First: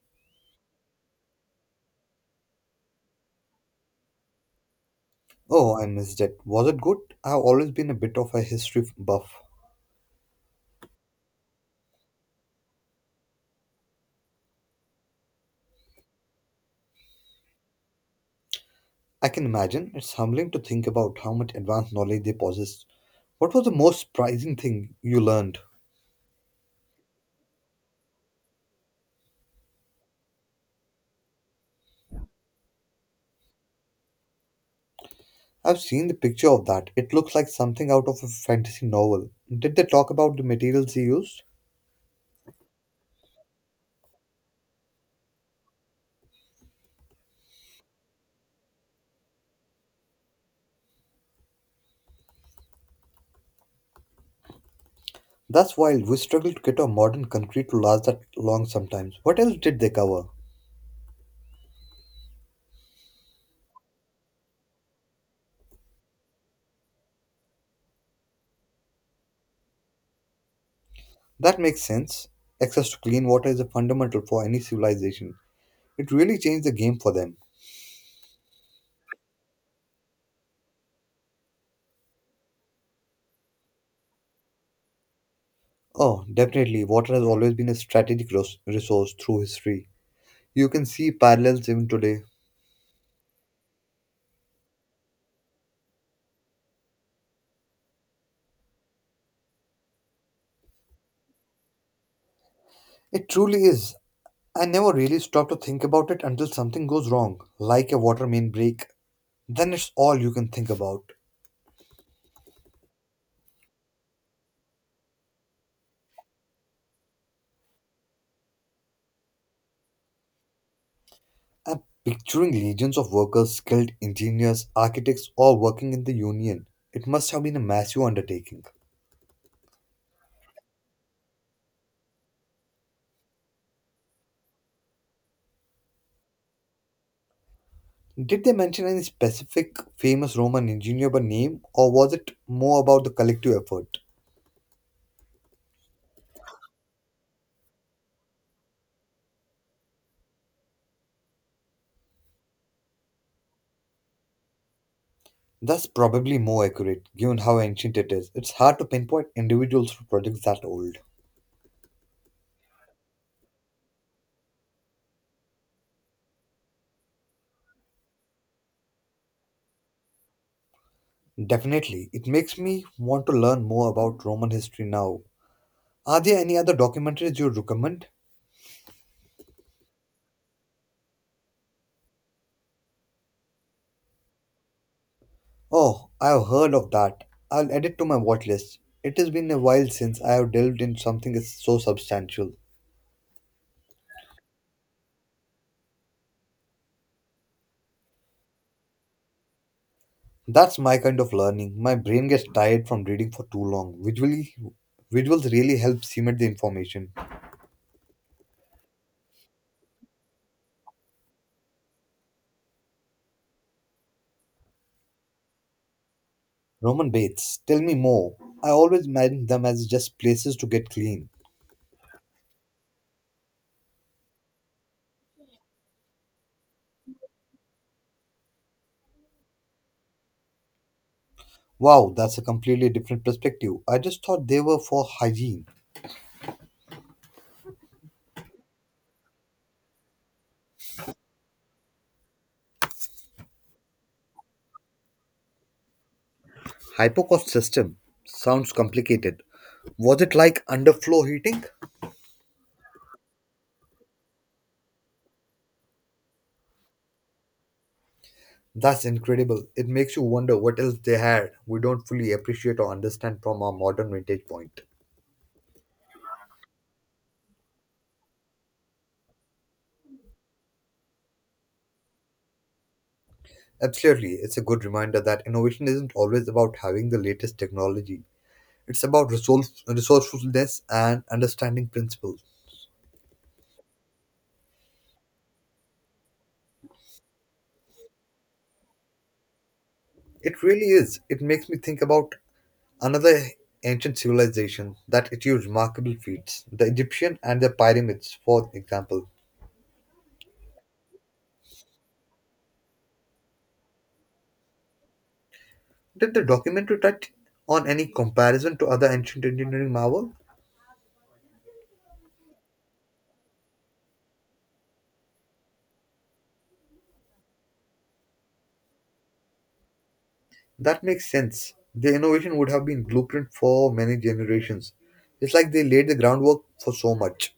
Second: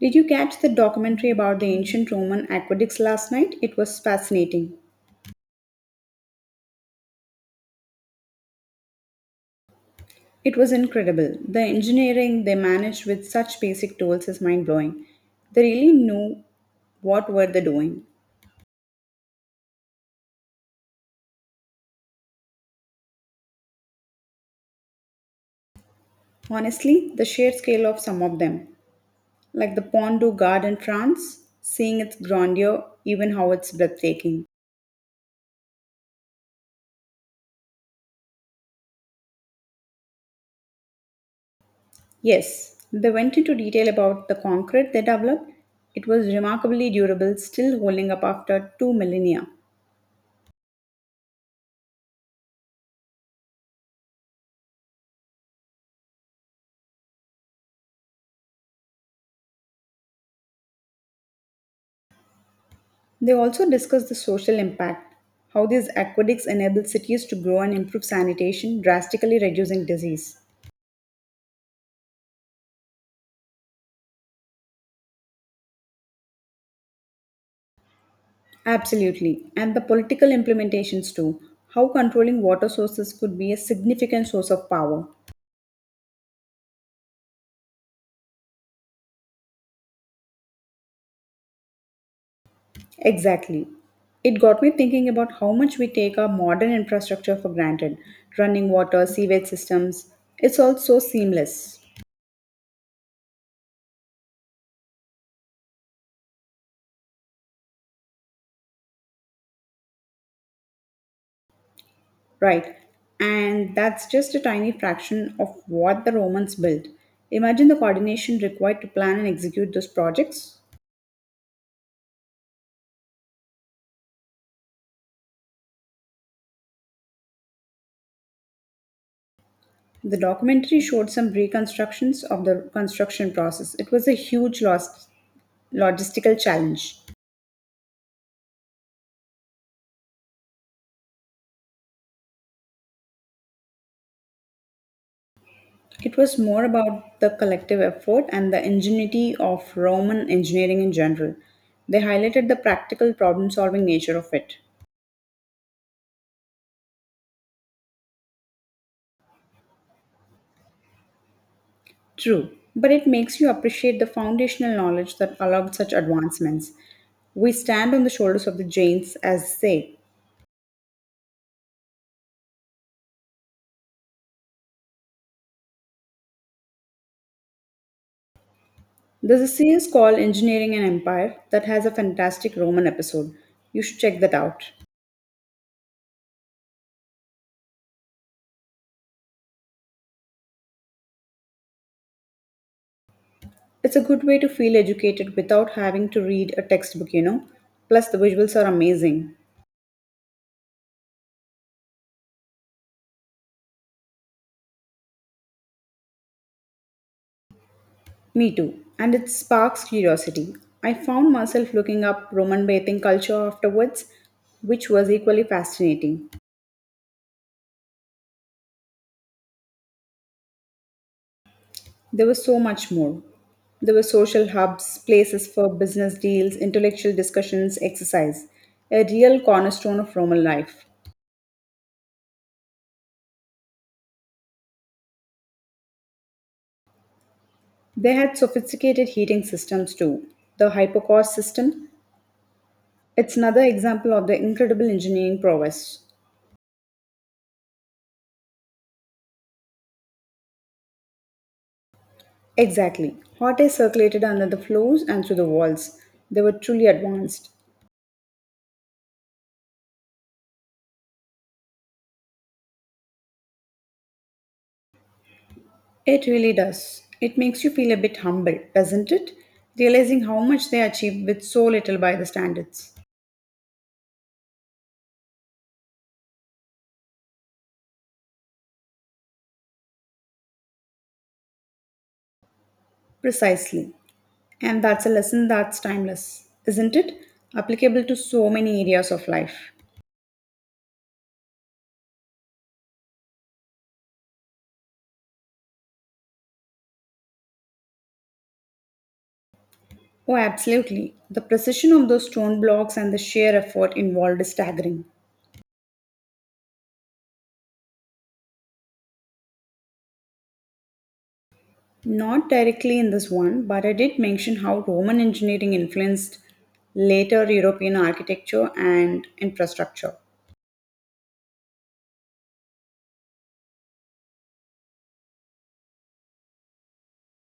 Did you catch the documentary about the ancient Roman aqueducts last night? It was fascinating. Oh, I missed it. Was it good? I've always been a bit of a history buff. It was incredible. The engineering they managed with such basic tools is mind blowing. They really knew what were they doing. I can imagine. It's humbling to think about how much advanced knowledge they possessed. What was the most surprising thing you learned? Honestly, the sheer scale of some of them, like the Pont du Gard in France, seeing its grandeur, even how it's breathtaking. I've seen the picture of that. It looks like something out of a fantasy novel. Did they talk about the materials they used? Yes, they went into detail about the concrete they developed. It was remarkably durable, still holding up after two millennia. That's wild. We struggle to get our modern concrete to last that long sometimes. What else did they cover? They also discuss the social impact, how these aqueducts enable cities to grow and improve sanitation, drastically reducing disease. That makes sense. Access to clean water is a fundamental for any civilization. It really changed the game for them. Absolutely, and the political implementations too, how controlling water sources could be a significant source of power. Oh, definitely. Water has always been a strategic resource through history. You can see parallels even today. Exactly. It got me thinking about how much we take our modern infrastructure for granted running water, sewage systems. It's all so seamless. It truly is. I never really stop to think about it until something goes wrong, like a water main break. Then it's all you can think about. Right. And that's just a tiny fraction of what the Romans built. Imagine the coordination required to plan and execute those projects. I'm picturing legions of workers, skilled engineers, architects, all working in the union. It must have been a massive undertaking. The documentary showed some reconstructions of the construction process. It was a huge logistical challenge. Did they mention any specific famous Roman engineer by name, or was it more about the collective effort? It was more about the collective effort and the ingenuity of Roman engineering in general. They highlighted the practical problem solving nature of it. That's probably more accurate, given how ancient it is. It's hard to pinpoint individuals for projects that old. True, but it makes you appreciate the foundational knowledge that allowed such advancements. We stand on the shoulders of the giants, as they say. Definitely. It makes me want to learn more about Roman history now. Are there any other documentaries you recommend? There's a series called Engineering an Empire that has a fantastic Roman episode. You should check that out. Oh, I've heard of that. I'll add it to my watch list. It has been a while since I have delved into something so substantial. It's a good way to feel educated without having to read a textbook. Plus, the visuals are amazing. That's my kind of learning. My brain gets tired from reading for too long. Visuals really help cement the information. Me too. And it sparks curiosity. I found myself looking up Roman bathing culture afterwards, which was equally fascinating. Roman baths, tell me more. I always imagined them as just places to get clean. There was so much more. There were social hubs, places for business deals, intellectual discussions, exercise, a real cornerstone of Roman life. Wow, that's a completely different perspective. I just thought they were for hygiene. They had sophisticated heating systems too. The hypocaust system, it's another example of the incredible engineering prowess. Hypocaust system sounds complicated. Was it like underfloor heating? Exactly. Hot air circulated under the floors and through the walls. They were truly advanced. That's incredible. It makes you wonder what else they had we don't fully appreciate or understand from our modern vintage point. It really does. It makes you feel a bit humble, doesn't it? Realizing how much they achieved with so little by the standards. Absolutely, it's a good reminder that innovation isn't always about having the latest technology. It's about resourcefulness and understanding principles. Precisely. And that's a lesson that's timeless, isn't it? Applicable to so many areas of life. It really is. It makes me think about another ancient civilization that achieved remarkable feats, the Egyptian and the pyramids, for example. Oh, absolutely. The precision of those stone blocks and the sheer effort involved is staggering. Did the documentary touch on any comparison to other ancient engineering marvel? Not directly in this one, but I did mention how Roman engineering influenced later European architecture and infrastructure. That makes sense. The innovation would have been blueprint for many generations. It's like they laid the groundwork for so much.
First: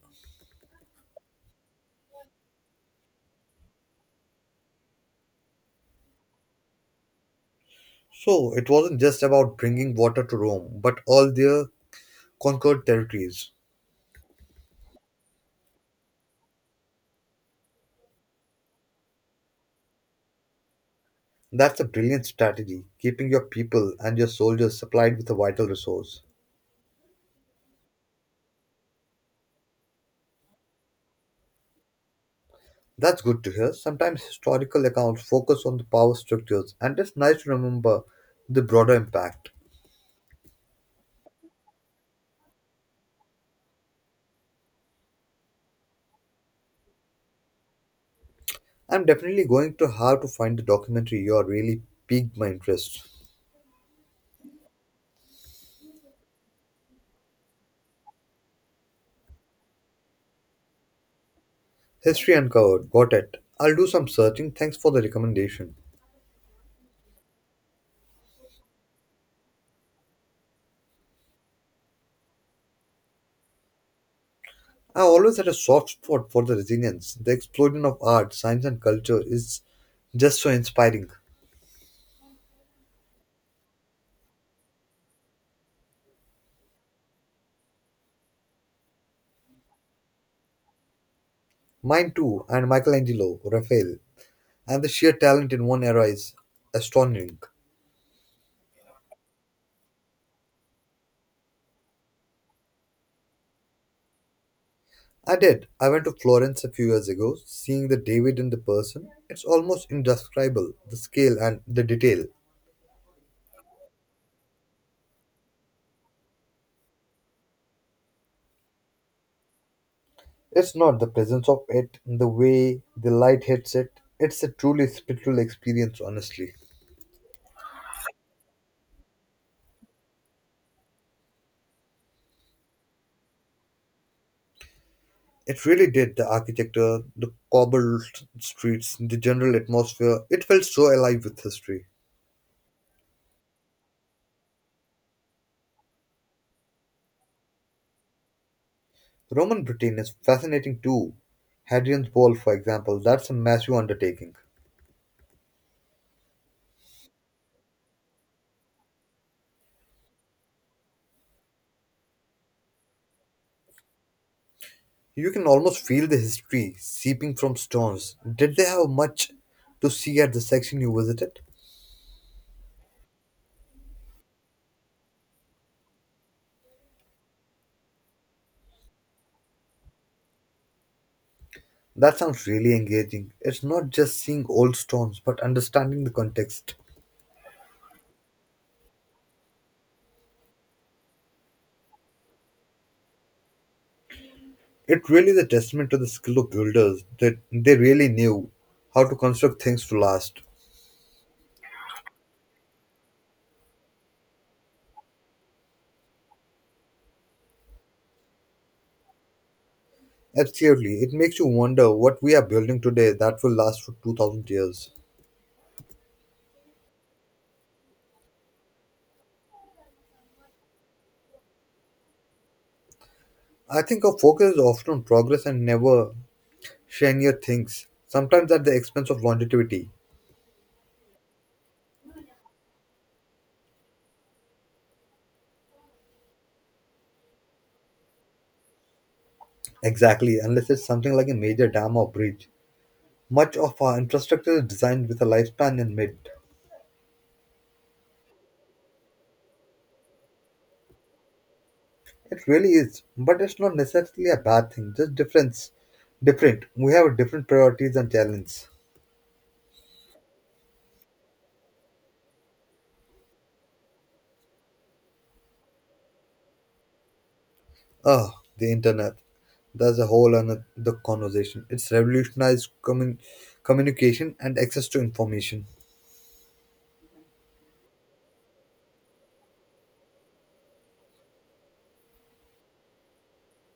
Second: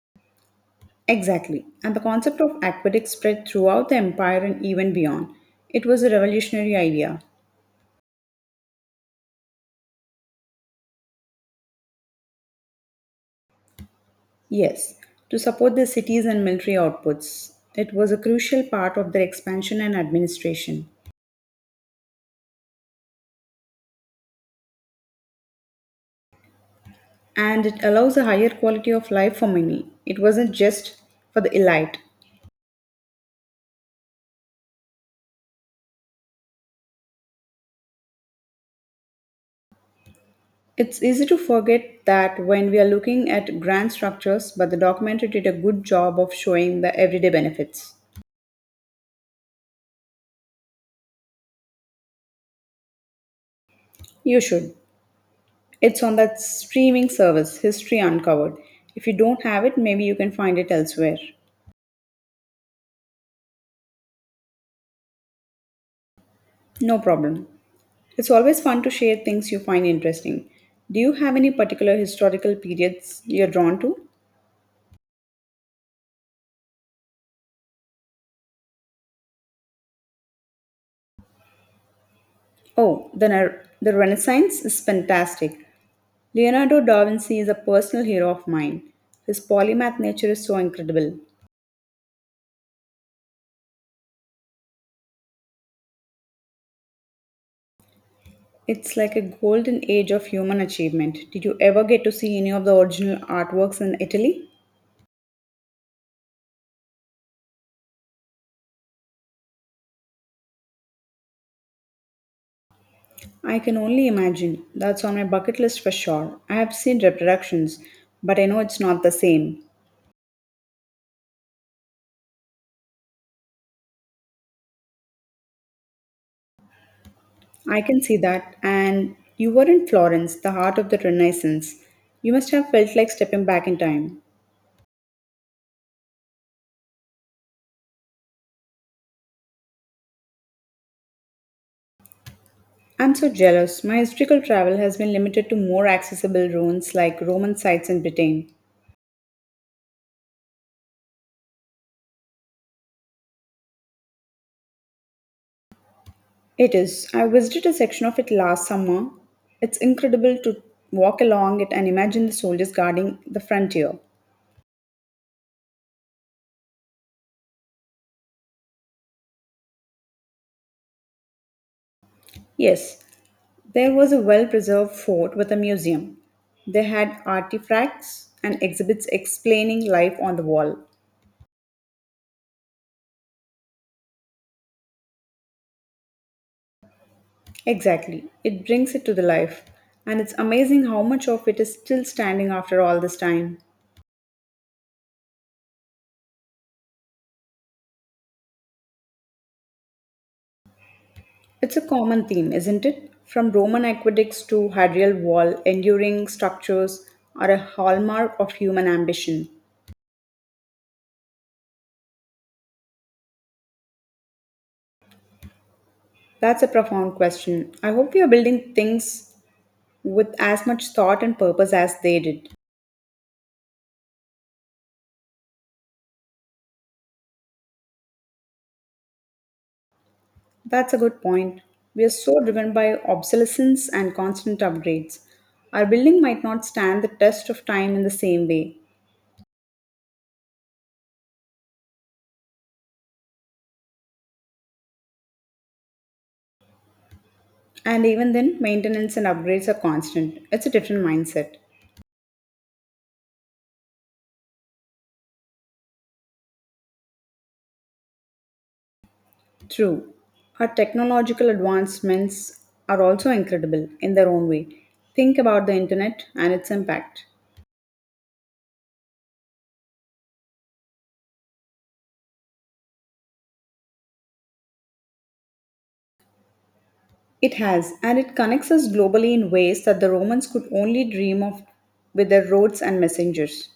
Exactly. And the concept of aqueducts spread throughout the empire and even beyond. It was a revolutionary idea. So it wasn't just about bringing water to Rome, but all their conquered territories. Yes, to support the cities and military outputs. It was a crucial part of their expansion and administration. That's a brilliant strategy, keeping your people and your soldiers supplied with a vital resource. And it allows a higher quality of life for many. It wasn't just for the elite. That's good to hear. Sometimes historical accounts focus on the power structures, and it's nice to remember the broader impact. It's easy to forget that when we are looking at grand structures, but the documentary did a good job of showing the everyday benefits. I'm definitely going to have to find the documentary you are really piqued my interest. You should. It's on that streaming service, History Uncovered. If you don't have it, maybe you can find it elsewhere. History Uncovered, got it. I'll do some searching. Thanks for the recommendation. No problem. It's always fun to share things you find interesting. Do you have any particular historical periods you're drawn to? I always had a soft spot for the resilience. The explosion of art, science, and culture is just so inspiring. Oh, the Renaissance is fantastic. Leonardo da Vinci is a personal hero of mine. His polymath nature is so incredible. Mine too, and Michelangelo, Raphael, and the sheer talent in one era is astonishing. It's like a golden age of human achievement. Did you ever get to see any of the original artworks in Italy? I did. I went to Florence a few years ago, seeing the David in the person. It's almost indescribable, the scale and the detail. I can only imagine. That's on my bucket list for sure. I have seen reproductions, but I know it's not the same. It's not the presence of it, the way the light hits it. It's a truly spiritual experience, honestly. I can see that. And you were in Florence, the heart of the Renaissance. You must have felt like stepping back in time. It really did. The architecture, the cobbled streets, the general atmosphere, it felt so alive with history. I'm so jealous. My historical travel has been limited to more accessible ruins like Roman sites in Britain. Roman Britain is fascinating too. Hadrian's Wall, for example, that's a massive undertaking. It is. I visited a section of it last summer. It's incredible to walk along it and imagine the soldiers guarding the frontier. You can almost feel the history seeping from stones. Did they have much to see at the section you visited? Yes, there was a well preserved fort with a museum. They had artifacts and exhibits explaining life on the wall. That sounds really engaging. It's not just seeing old stones, but understanding the context. Exactly. It brings it to the life. And it's amazing how much of it is still standing after all this time. It really is a testament to the skill of builders that they really knew how to construct things to last. It's a common theme, isn't it? From Roman aqueducts to Hadrian Wall, enduring structures are a hallmark of human ambition. Absolutely, it makes you wonder what we are building today that will last for 2000 years. That's a profound question. I hope we are building things with as much thought and purpose as they did. I think our focus is often on progress and never shinier things, sometimes at the expense of longevity. That's a good point. We are so driven by obsolescence and constant upgrades. Our building might not stand the test of time in the same way. Exactly, unless it's something like a major dam or bridge. Much of our infrastructure is designed with a lifespan in mind. And even then, maintenance and upgrades are constant. It's a different mindset. It really is, but it's not necessarily a bad thing, just difference. Different. We have different priorities and challenges. True, our technological advancements are also incredible in their own way. Think about the internet and its impact. Ah, the internet. That's a whole another the conversation. It's revolutionized communication and access to information. It has, and it connects us globally in ways that the Romans could only dream of with their roads and messengers.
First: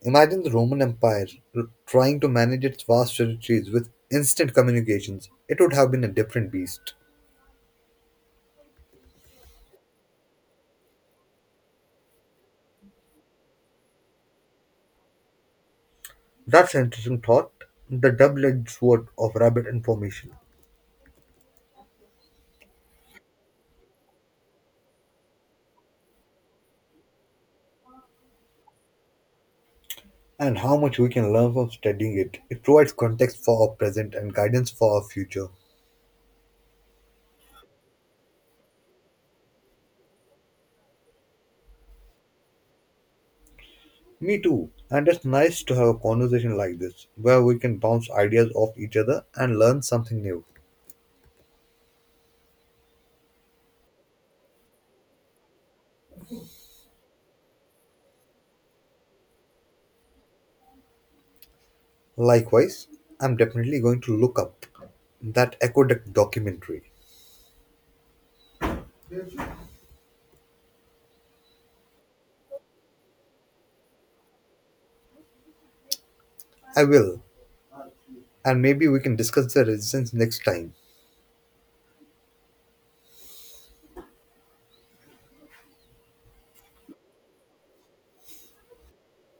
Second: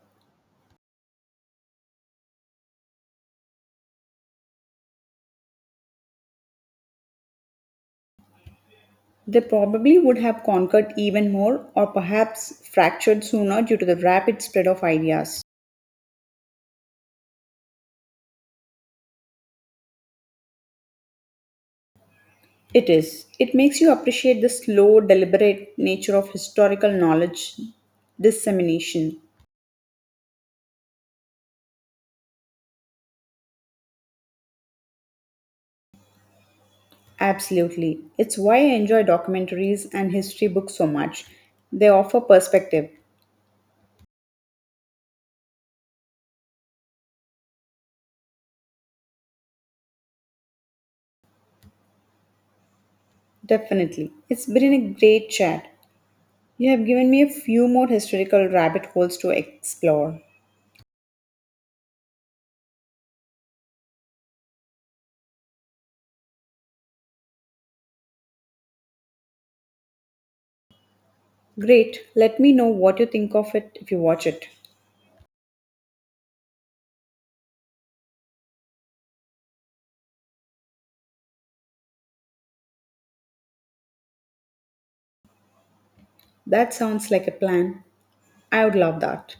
Imagine the Roman Empire trying to manage its vast territories with instant communications. It would have been a different beast. They probably would have conquered even more, or perhaps fractured sooner due to the rapid spread of ideas. That's an interesting thought. The double edged sword of rabbit information It is. It makes you appreciate the slow, deliberate nature of historical knowledge dissemination. and how much we can learn from studying it. It provides context for our present and guidance for our future. Absolutely. It's why I enjoy documentaries and history books so much. They offer perspective. Me too. And it's nice to have a conversation like this where we can bounce ideas off each other and learn something new. Definitely. It's been a great chat. You have given me a few more historical rabbit holes to explore. Likewise, I'm definitely going to look up that Aqueduct documentary. Great. Let me know what you think of it if you watch it. I will. And maybe we can discuss the resistance next time. That sounds like a plan. I would love that.